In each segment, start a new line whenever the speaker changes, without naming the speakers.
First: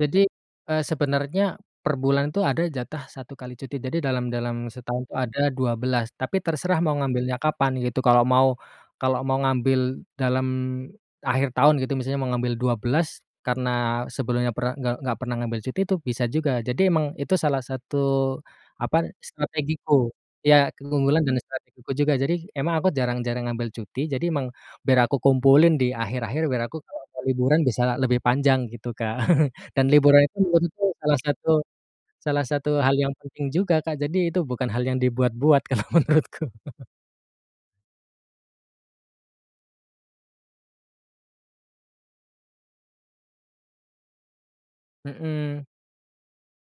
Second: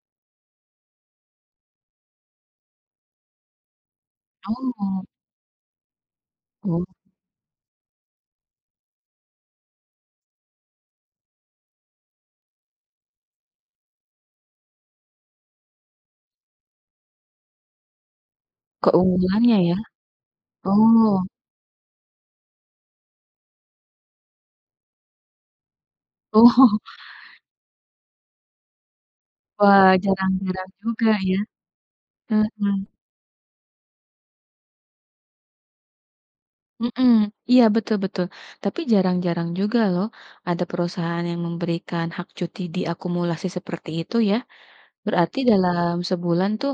Jadi, eee, sebenarnya perbulan itu ada jatah 1 kali cuti. Jadi dalam dalam,
Oh.
setahun ada 12. Tapi terserah
Oh.
mau ngambilnya kapan gitu. Kalau mau kalau mau ngambil dalam akhir tahun gitu misalnya mau ngambil 12 karena sebelumnya pernah nggak nggak pernah ngambil cuti itu bisa juga. Jadi emang itu salah satu, apa,
Keunggulannya ya?
strategiku ya keunggulan
Oh.
dan strategiku juga. Jadi emang aku jarang-jarang ngambil cuti, jadi emang biar aku kumpulin di akhir-akhir biar aku
Oh.
kalo mau liburan bisa lebih panjang gitu, Kak, dan
Wah,
liburan itu
jarang-jarang
menurutku
juga
salah
ya,
satu salah satu
mhm.
hal yang penting juga, Kak, jadi itu bukan hal yang dibuat-buat kalau menurutku.
Mhm, iya betul betul. Tapi jarang-jarang juga loh ada perusahaan yang memberikan hak cuti diakumulasi seperti itu ya. Berarti
Mhm.
dalam sebulan tuh,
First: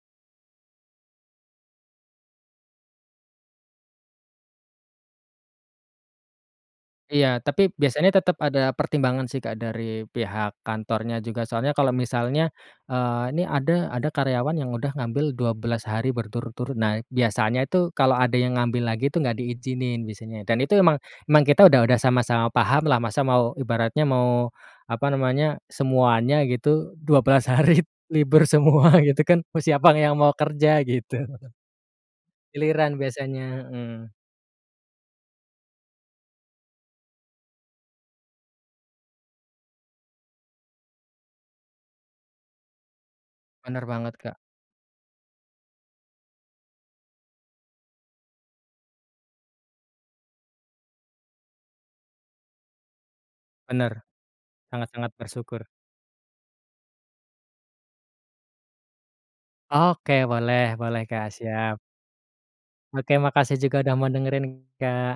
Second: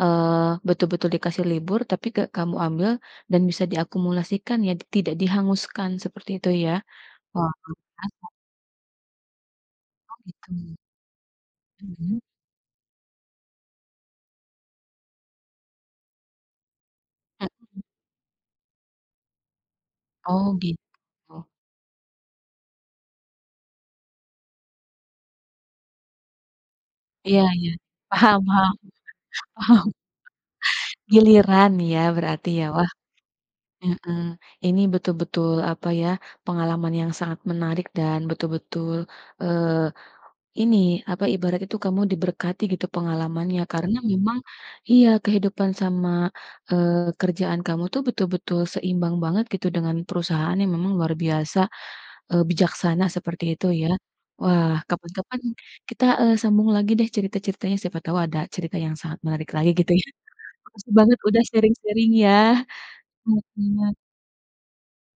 eee, betul-betul dikasih libur, tapi gak kamu ambil dan bisa diakumulasikan ya, tidak dihanguskan seperti itu ya,
Iya
oh.
tapi biasanya
[unintelligible]
tetep ada pertimbangan sih, Kak, dari
Oh gitu,
pihak kantornya juga. Soalnya kalau
mhm.
misalnya, eee, ini ada ada karyawan yang udah ngambil 12 hari berturut-turut. Nah, biasanya
Mhm.
itu kalau ada yang ngambil lagi tuh gak diizinin biasanya,
Oh
dan
git
itu emang emang
oh.
kita udah udah sama-sama pahamlah masa mau ibaratnya mau apa namanya, semuanya gitu dua
Iya
belas
iya,
hari
paham
libur
paham,
semua gitu kan. Mau
paham.
siapa yang mau kerja? Gitu.
Giliran nih ya berarti ya. Wah
Giliran biasanya, heeh.
heeh. Ini betul-betul apa ya, pengalaman yang sangat menarik dan betul-betul, eee, ini apa, ibarat itu kamu diberkati gitu pengalamannya
Benar
karena
banget, Kak.
memang iya, kehidupan sama, eee, kerjaan kamu tuh betul-betul seimbang banget gitu dengan perusahaan yang memang luar biasa, eee, bijaksana seperti itu ya.
Bener.
Wah,
Sangat-sangat
kapan-kapan
bersyukur.
kita, eee, sambung lagi deh cerita-ceritanya siapa tahu ada cerita yang sangat menarik lagi gitu ya.
Oke, boleh
Makasih
boleh,
banget
Kak,
udah
siap.
sharing-sharing ya,
Oke makasih juga udah
mhm.
mau dengerin, Kak.